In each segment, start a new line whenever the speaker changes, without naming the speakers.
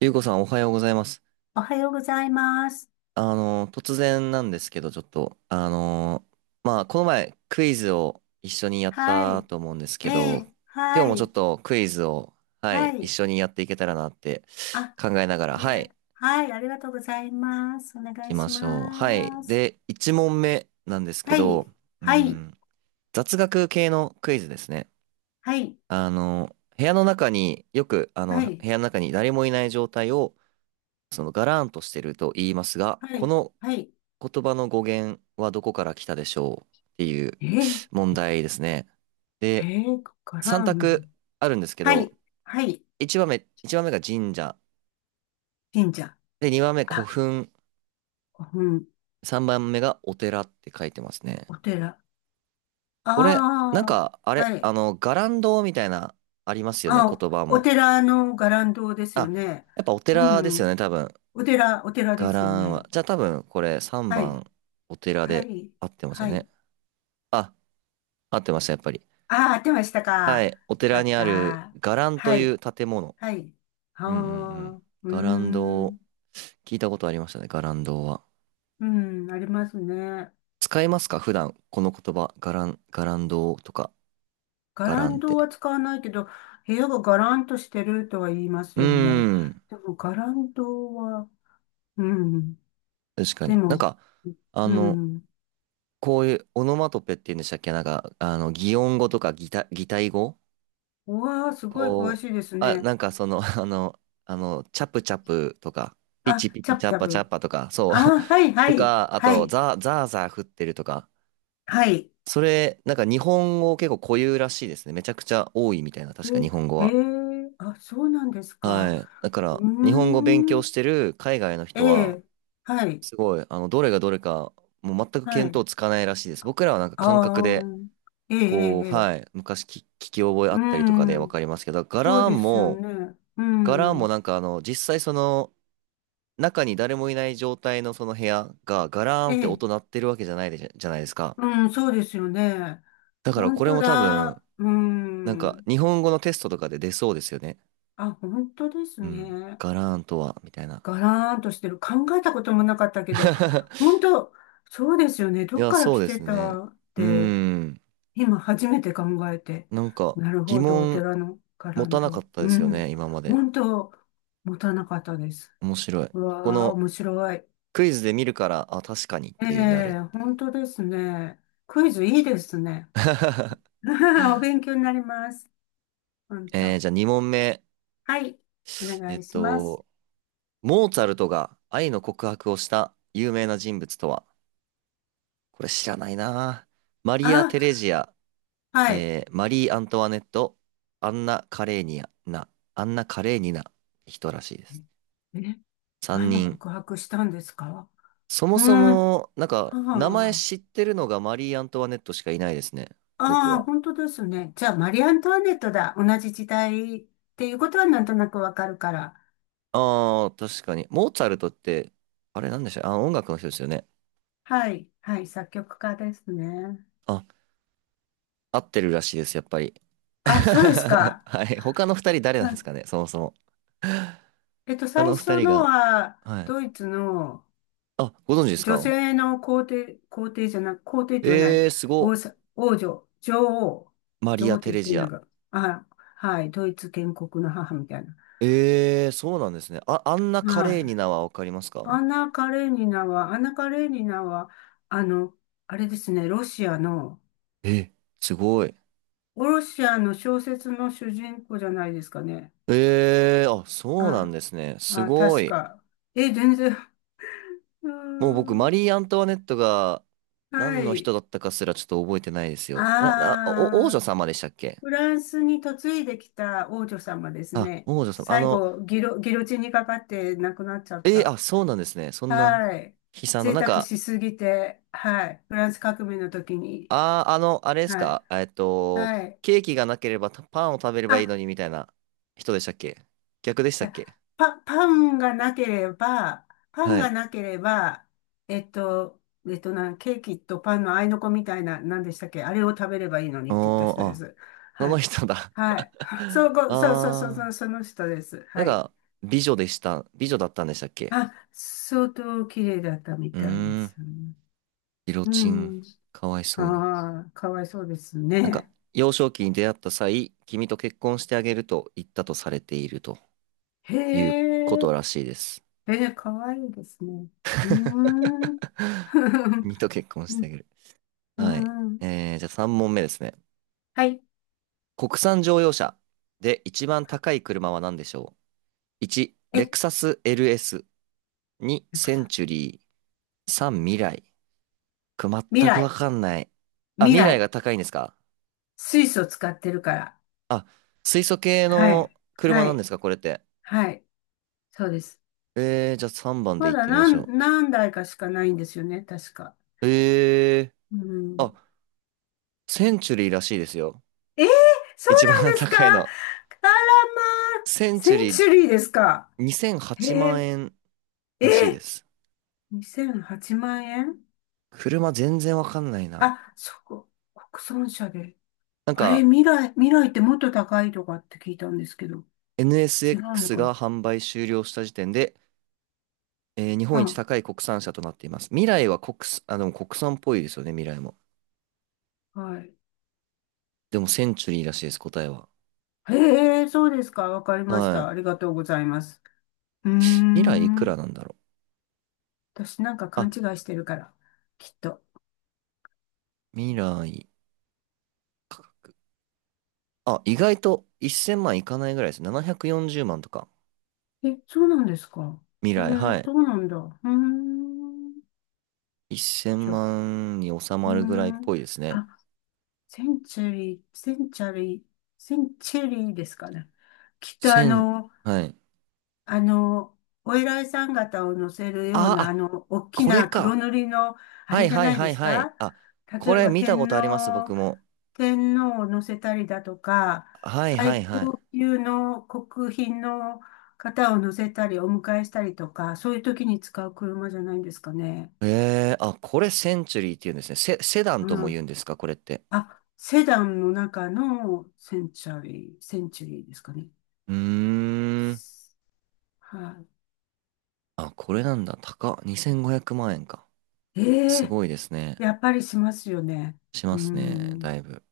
ゆうこさんおはようございます。
おはようございます。
突然なんですけど、ちょっと、あの、まあ、この前クイズを一緒にやっ
は
た
い。
と思うんです
え
けど、
え、
今日
は
もちょ
い。
っとクイズを、は
は
い、一
い。
緒にやっていけたらなって
あ、
考えなが
あ
ら、
り
は
が
い、行
と、はい。ありがとうございます。お願
き
い
ま
し
しょう。はい。
ます。
で、1問目なんですけ
は
ど、
い。
う
はい。
ん、雑学系のクイズですね。
はい。
部屋の中によく、
はい。
部屋の中に誰もいない状態を、そのガラーンとしてると言いますが、
は
こ
い。
の
はい。
言葉の語源はどこから来たでしょうっていう
ええ、
問題ですね。
え
で、
え、かか
3
らん。
択あるんですけ
は
ど、
い。はい。
1番目、一番目が神社。
神社。
で、2番目古
あ、
墳。
うん。
3番目がお寺って書いてますね。
お寺。
これ、
ああ、はい。
伽藍堂みたいな、ありますよね、
あ、
言葉
お
も。
寺の伽藍堂ですよ
あ、
ね。
やっぱお
う
寺ですよ
ん。
ね、多分。
お寺で
伽
すよ
藍は。
ね。
じゃあ多分、これ3
はい。
番、お寺
は
で
い。
合ってますよ
はい。
ね。あ、合ってました、やっぱり。
ああ、合ってました
は
か。
い、お
よか
寺
っ
にある
た。
伽藍と
は
いう
い。
建物。
はい。あ
うんうんう
あ、
ん。
うー
ガランドを、
ん。
聞いたことありましたね、ガランドは。
うん、ありますね。
使いますか普段、この言葉、ガランドとか、
ガ
ガ
ラ
ラン
ン
っ
ド
て。
は使わないけど、部屋がガランとしてるとは言います
うー
よね。
ん、
でも、ガランドは、うん。
確か
で
に。
も、
あ
う
の、
ん。
こういうオノマトペって言うんでしたっけ擬音語とか擬態語
うわあ、すごい詳
こう、
しいです
あ、
ね。
なんかその、あの、チャプチャプとか、ピ
あ、
チピ
チ
チ
ャプ
チャッ
チャ
パチャッ
プ。
パとか、そう。
あ、はい、は
と
い、
か、あ
は
と、
い、
ザーザー降ってるとか、
はい。
それ、なんか日本語結構固有らしいですね。めちゃくちゃ多いみたいな、確か日本語
え、へ
は。
え、あ、そうなんですか。
はい。だから、
うー
日本語勉強
ん。
してる海外の
え
人は、
え、はい、
すごい、あの、どれがどれか、もう全く
は
見
い。
当つかないらしいです。僕らはなんか感覚
ああ、
で、
ええ、ええ、
こう、
え
は
え
い、昔聞き覚えあ
う
ったりとかでわ
ん、
かりますけど、
そう
柄
ですよ
も、
ね。うん、
実際その、中に誰もいない状態のその部屋が、ガラーン
え
って
え、
音鳴ってるわけじゃないでじゃじゃないですか。
うん、そうですよね。
だから
本
これ
当
も多分、
だ、う
なんか
ん。
日本語のテストとかで出そうですよね。
あ、本当です
うん。
ね。
ガラーンとは、みたいな。
ガラーンとしてる。考えたこともなかったけど、本当、そうですよね。
い
どっ
や、
から
そう
来
で
て
すね。
たっ
うー
て、
ん。
今初めて考えて。
なんか、
なる
疑
ほど、お
問
寺のガラ
持
ン
たなかっ
ド。
たで
う
すよね、
ん、
今まで。
本当、持たなかったです。
面白い。
う
こ
わあ、
の
面白い。
クイズで見るから、あ、確かにっ
え
ていうなるっ
え、
てい
本
う。
当ですね。クイズいいですね。お勉強になります。本
えー、
当。
じゃあ2問目。
はい。お
え
願
っ
いします。
と、モーツァルトが愛の告白をした有名な人物とはこれ知らないな。マリア・
あ、
テレジア、
はい。
えーマリー・アントワネット、アンナ・カレーニアな、アンナ・カレーニナ、人らしいです。
え、え、
3
愛の
人。
告白したんですか？
そも
う
そ
ん。
も、なんか、名前
はあ。
知ってるのがマリー・アントワネットしかいないですね。僕
ああ、
は。
本当ですね。じゃあ、マリー・アントワネットだ。同じ時代っていうことはなんとなくわかるから。
ああ、確かに。モーツァルトって、あれなんでしたあ、音楽の人ですよね。
はい。はい。作曲家ですね。
あ、合ってるらしいです、やっぱり。
あ、そうです か。
はい。他の2人誰な
は
んです
い。
かね、そもそも。
えっと、
他
最
の2
初
人
の
が、
は、
はい。
ドイツの、
あ、ご存知です
女
か
性の皇帝、皇帝じゃなく、皇帝って言わない。
えー、す
王
ご。
さ、王女、女王。
マリ
女王
ア・
って
テ
言っ
レ
てる
ジ
の
ア。
が、あ、はい、ドイツ建国の母みたいな。
えー、そうなんですね。あ、あんな華
は
麗に
い。
名はわかります
ア
か
ンナ・カレーニナは、アンナ・カレーニナは、あの、あれですね、ロシアの、
え、すごい。
ロシアの小説の主人公じゃないですかね。
えー、あ、そうなん
あ、
ですね。す
あ、
ご
確
い。
か。え、全然、うー
もう僕、マ
ん、
リー・アントワネットが
は
何の人
い。
だったかすらちょっと覚えてないですよ。な、
あ
な、お、王女
あ。
様でしたっけ
フランスに嫁いできた王女様です
あ、
ね。
王女様。
最後、ギロ、ギロチンにかかって亡くなっちゃった。
あ、そうなんですね。そんな
はい。
悲惨な、
贅
なん
沢
か、
しすぎて、はい。フランス革命の時に。
あれです
はい。
かえっと、
はい。
ケーキがなければパンを食べればいい
あ、
のにみたいな人でしたっけ逆でし
じ
たっ
ゃ
け
あ、パ、パンがなければ、パン
はい。
がなければ、えっと、えっとな、ケーキとパンの合いの子みたいな、何でしたっけ、あれを食べればいいのに
お
って言った
ー、
人で
あ、
す。
そ
は
の
い。
人だ
はい。そう、そう、その
あ
その人です。
ー、なん
はい。
か、美女だったんでしたっけ
あ、相当綺麗だったみ
うー
たいで
ん、
す。
ギロ
う
チン、
ん。
かわいそうに。
ああ、かわいそうです
なんか、
ね。
幼少期に出会った際、君と結婚してあげると言ったとされていると
へ
いうこ
え、
とらしいです。
えー、かわいいですね。うーん。
君 と結婚してあげる。
う
はい。
ん。
えー、じゃあ3問目ですね。
はい。
国産乗用車で一番高い車は何でしょう？ 1、
え、
レクサス LS。2、センチュリー。3、未来。これ
未
全くわ
来、
かんない。あ、
未
未来
来。
が高いんですか
水素使ってるから。
あ、水素系
は
の
い。
車
は
なんで
い。
すかこれって。
はい。そうです。
えー、じゃあ3番で
ま
行っ
だ
てみまし
何、
ょ
何台かしかないんですよね、確か。
う。えー。
うん。
あセンチュリーらしいですよ。
えー、そう
一番
なんですか？
高いの。
あらまあ、
センチュ
セン
リー
チュリーですか？
2008
へ
万
え、
円らしい
え、
です。
2008万円。
車全然わかんないな。
あ、そこ、国産車で。
なん
あれ、
か
未来ってもっと高いとかって聞いたんですけど、違うの
NSX
か
が
な？
販売終了した時点で、えー日
う
本一
ん、
高い国産車となっています。未来は国産、あ、でも国産っぽいですよね、未来も。
はい。
でもセンチュリーらしいです、答えは。
へえ、そうですか。わかりまし
は
た。
い。
ありがとうございます。うー
未来いくら
ん。
なんだろう。
私なんか勘
あ、
違いしてるから、きっと。
未来。あ、意外と1000万いかないぐらいです。740万とか。
え、そうなんですか。
未
へえ、
来、はい。
そうなんだ。うーん。ち
1000
ょ、う
万に収
ー
まるぐらいっ
ん。
ぽいですね。
あ、センチュリー、センチャリー、センチュリーですかね。きっとあ
1000、
の、
はい。
あの、お偉いさん方を乗せるよう
あ
な、あ
あ、
の、大き
これ
な黒
か。
塗りの、あ
は
れ
い
じゃ
はい
ない
は
で
い
す
はい。
か？
あ、こ
例え
れ
ば
見たこ
天
とあります、
皇、
僕も。
天皇を乗せたりだとか、
はいは
最
いは
高
い。
級の国賓の方を乗せたり、お迎えしたりとか、そういう時に使う車じゃないんですかね。
えー、あ、これセンチュリーって言うんですね。セ、セダンと
う
も言う
ん。
んですか、これって。
あ、セダンの中のセンチュリーですかね。
うーん。
は
あ、これなんだ。高っ。2500万円か。
い。え
す
え、
ごいですね。
やっぱりしますよね。
し
う
ますね。
ん。
だいぶ。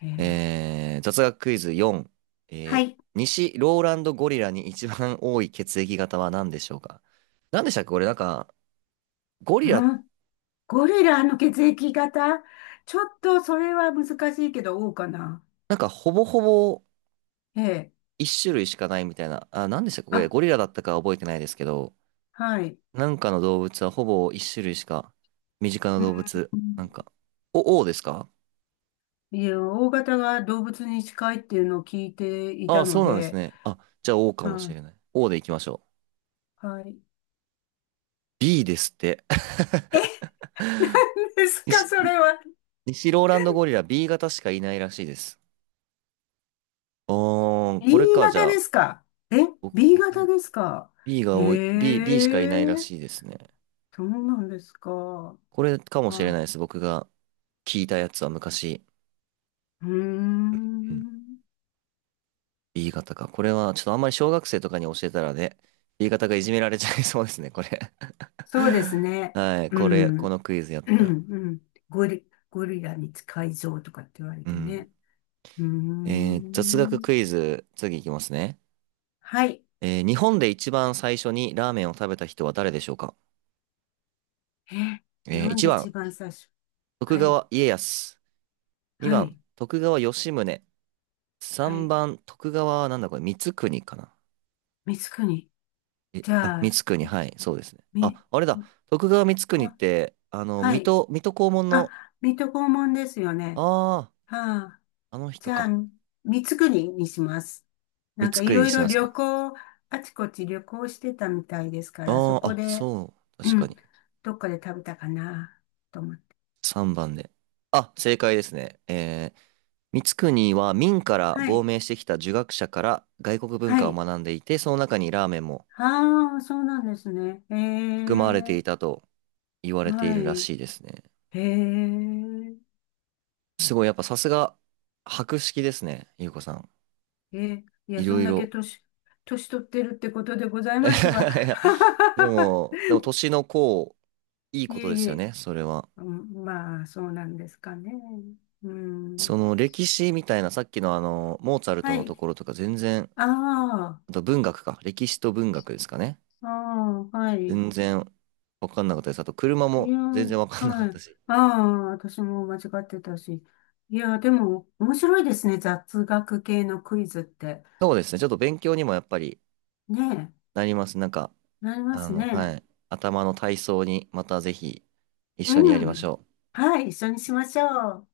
ええ、
えー、雑学クイズ4。え
は
ー、
い。
西ローランドゴリラに一番多い血液型は何でしょうか何でしたっけこれなんか、ゴリラ、
うん。ゴリラの血液型、ちょっとそれは難しいけど、O かな。
なんかほぼほぼ
ええ。
一種類しかないみたいな。あ、何でしたっけこれ
あ、
ゴリラだったかは覚えてないですけど、
はい。
なんかの動物はほぼ一種類しか、身近な
う
動物、なん
ん。
か、O ですか
いや、O 型が動物に近いっていうのを聞いてい
ああ、
た
そ
の
うなんです
で、
ね。あ、じゃあ O かも
は
しれ
い。
ない。O でいきましょう。
はい。
B ですって。
え、ですか、
西、
それは。
西ローランドゴリラ B 型しかいないらしいです。あー、これ
E
か、じ
型
ゃ
で
あ、
すか。え、
僕、
B 型
僕、
ですか。へ
B しかいないら
え、
しいですね。
そうなんですか。
これかもしれない
あ、
です。僕が聞いたやつは昔、
うー
うん、
ん。
B 型か。これは、ちょっとあんまり小学生とかに教えたらね、B 型がいじめられちゃいそうですね、これ。
そうです ね。
はい、
う
これ、こ
ん。
のクイズやっ
う
たら。
ん。うん。ゴリラに近い像とかって言われ
う
て
ん。
ね。うー
えー、雑学
ん。
クイズ、次いきますね。
はい。
えー、日本で一番最初にラーメンを食べた人は誰でしょうか
え、日
えー、
本
1
で一
番、
番最初。
徳
はい。
川家康。
は
2番、
い。
徳川吉宗。
は
3
い。
番、徳川はなんだこれ、光圀かな。
光圀。
え、
じ
あ、
ゃあ、
光圀、はい、そうですね。
み、
あ、あれだ、徳川光圀っ
あ、
て、あの、
はい。
水戸黄門の、
あ、水戸黄門ですよね。
ああ、
はあ。
あの人
じゃあ、
か。
三つ国にします。
光
なんかい
圀に
ろい
して
ろ
ます
旅
か。
行、あちこち旅行してたみたいですから、そ
ああ、
こ
あ、
で、
そう、
う
確か
ん、
に。
どっかで食べたかなと思って。
3番で。あ、正解ですね。えー、光圀は明から
は
亡
い。
命してきた儒学者から外国文
は
化を
い。
学んでいて、その中にラーメンも
ああ、そうなんですね。え
含まれて
え、
いたと言われてい
は
るら
い。
しいですね。
ええ、
すごい、やっぱさすが、博識ですね、ゆうこさん。
え、いや、
い
そ
ろ
ん
い
だけ
ろ。
年、年取ってるってことでございますわ。
いや でも、でも年の功、いい
い
こと
え
で
い
すよ
え、
ね、それは。
うん、まあ、そうなんですかね。う
そ
ん。
の歴史みたいな、さっきのあの、モーツァルト
は
のと
い。
ころとか全然、
ああ。
あと文学か、歴史と文学ですかね。
ああ、はい。
全然わかんなかったです。あと車
い
も
や、
全然わかんなか
は
った
い。
し。
ああ、私も間違ってたし。いや、でも、面白いですね。雑学系のクイズって。
そうですね、ちょっと勉強にもやっぱり
ね
なります。
え、なります
は
ね。
い。頭の体操にまたぜひ一
う
緒にやりまし
ん。
ょう。
はい、一緒にしましょう。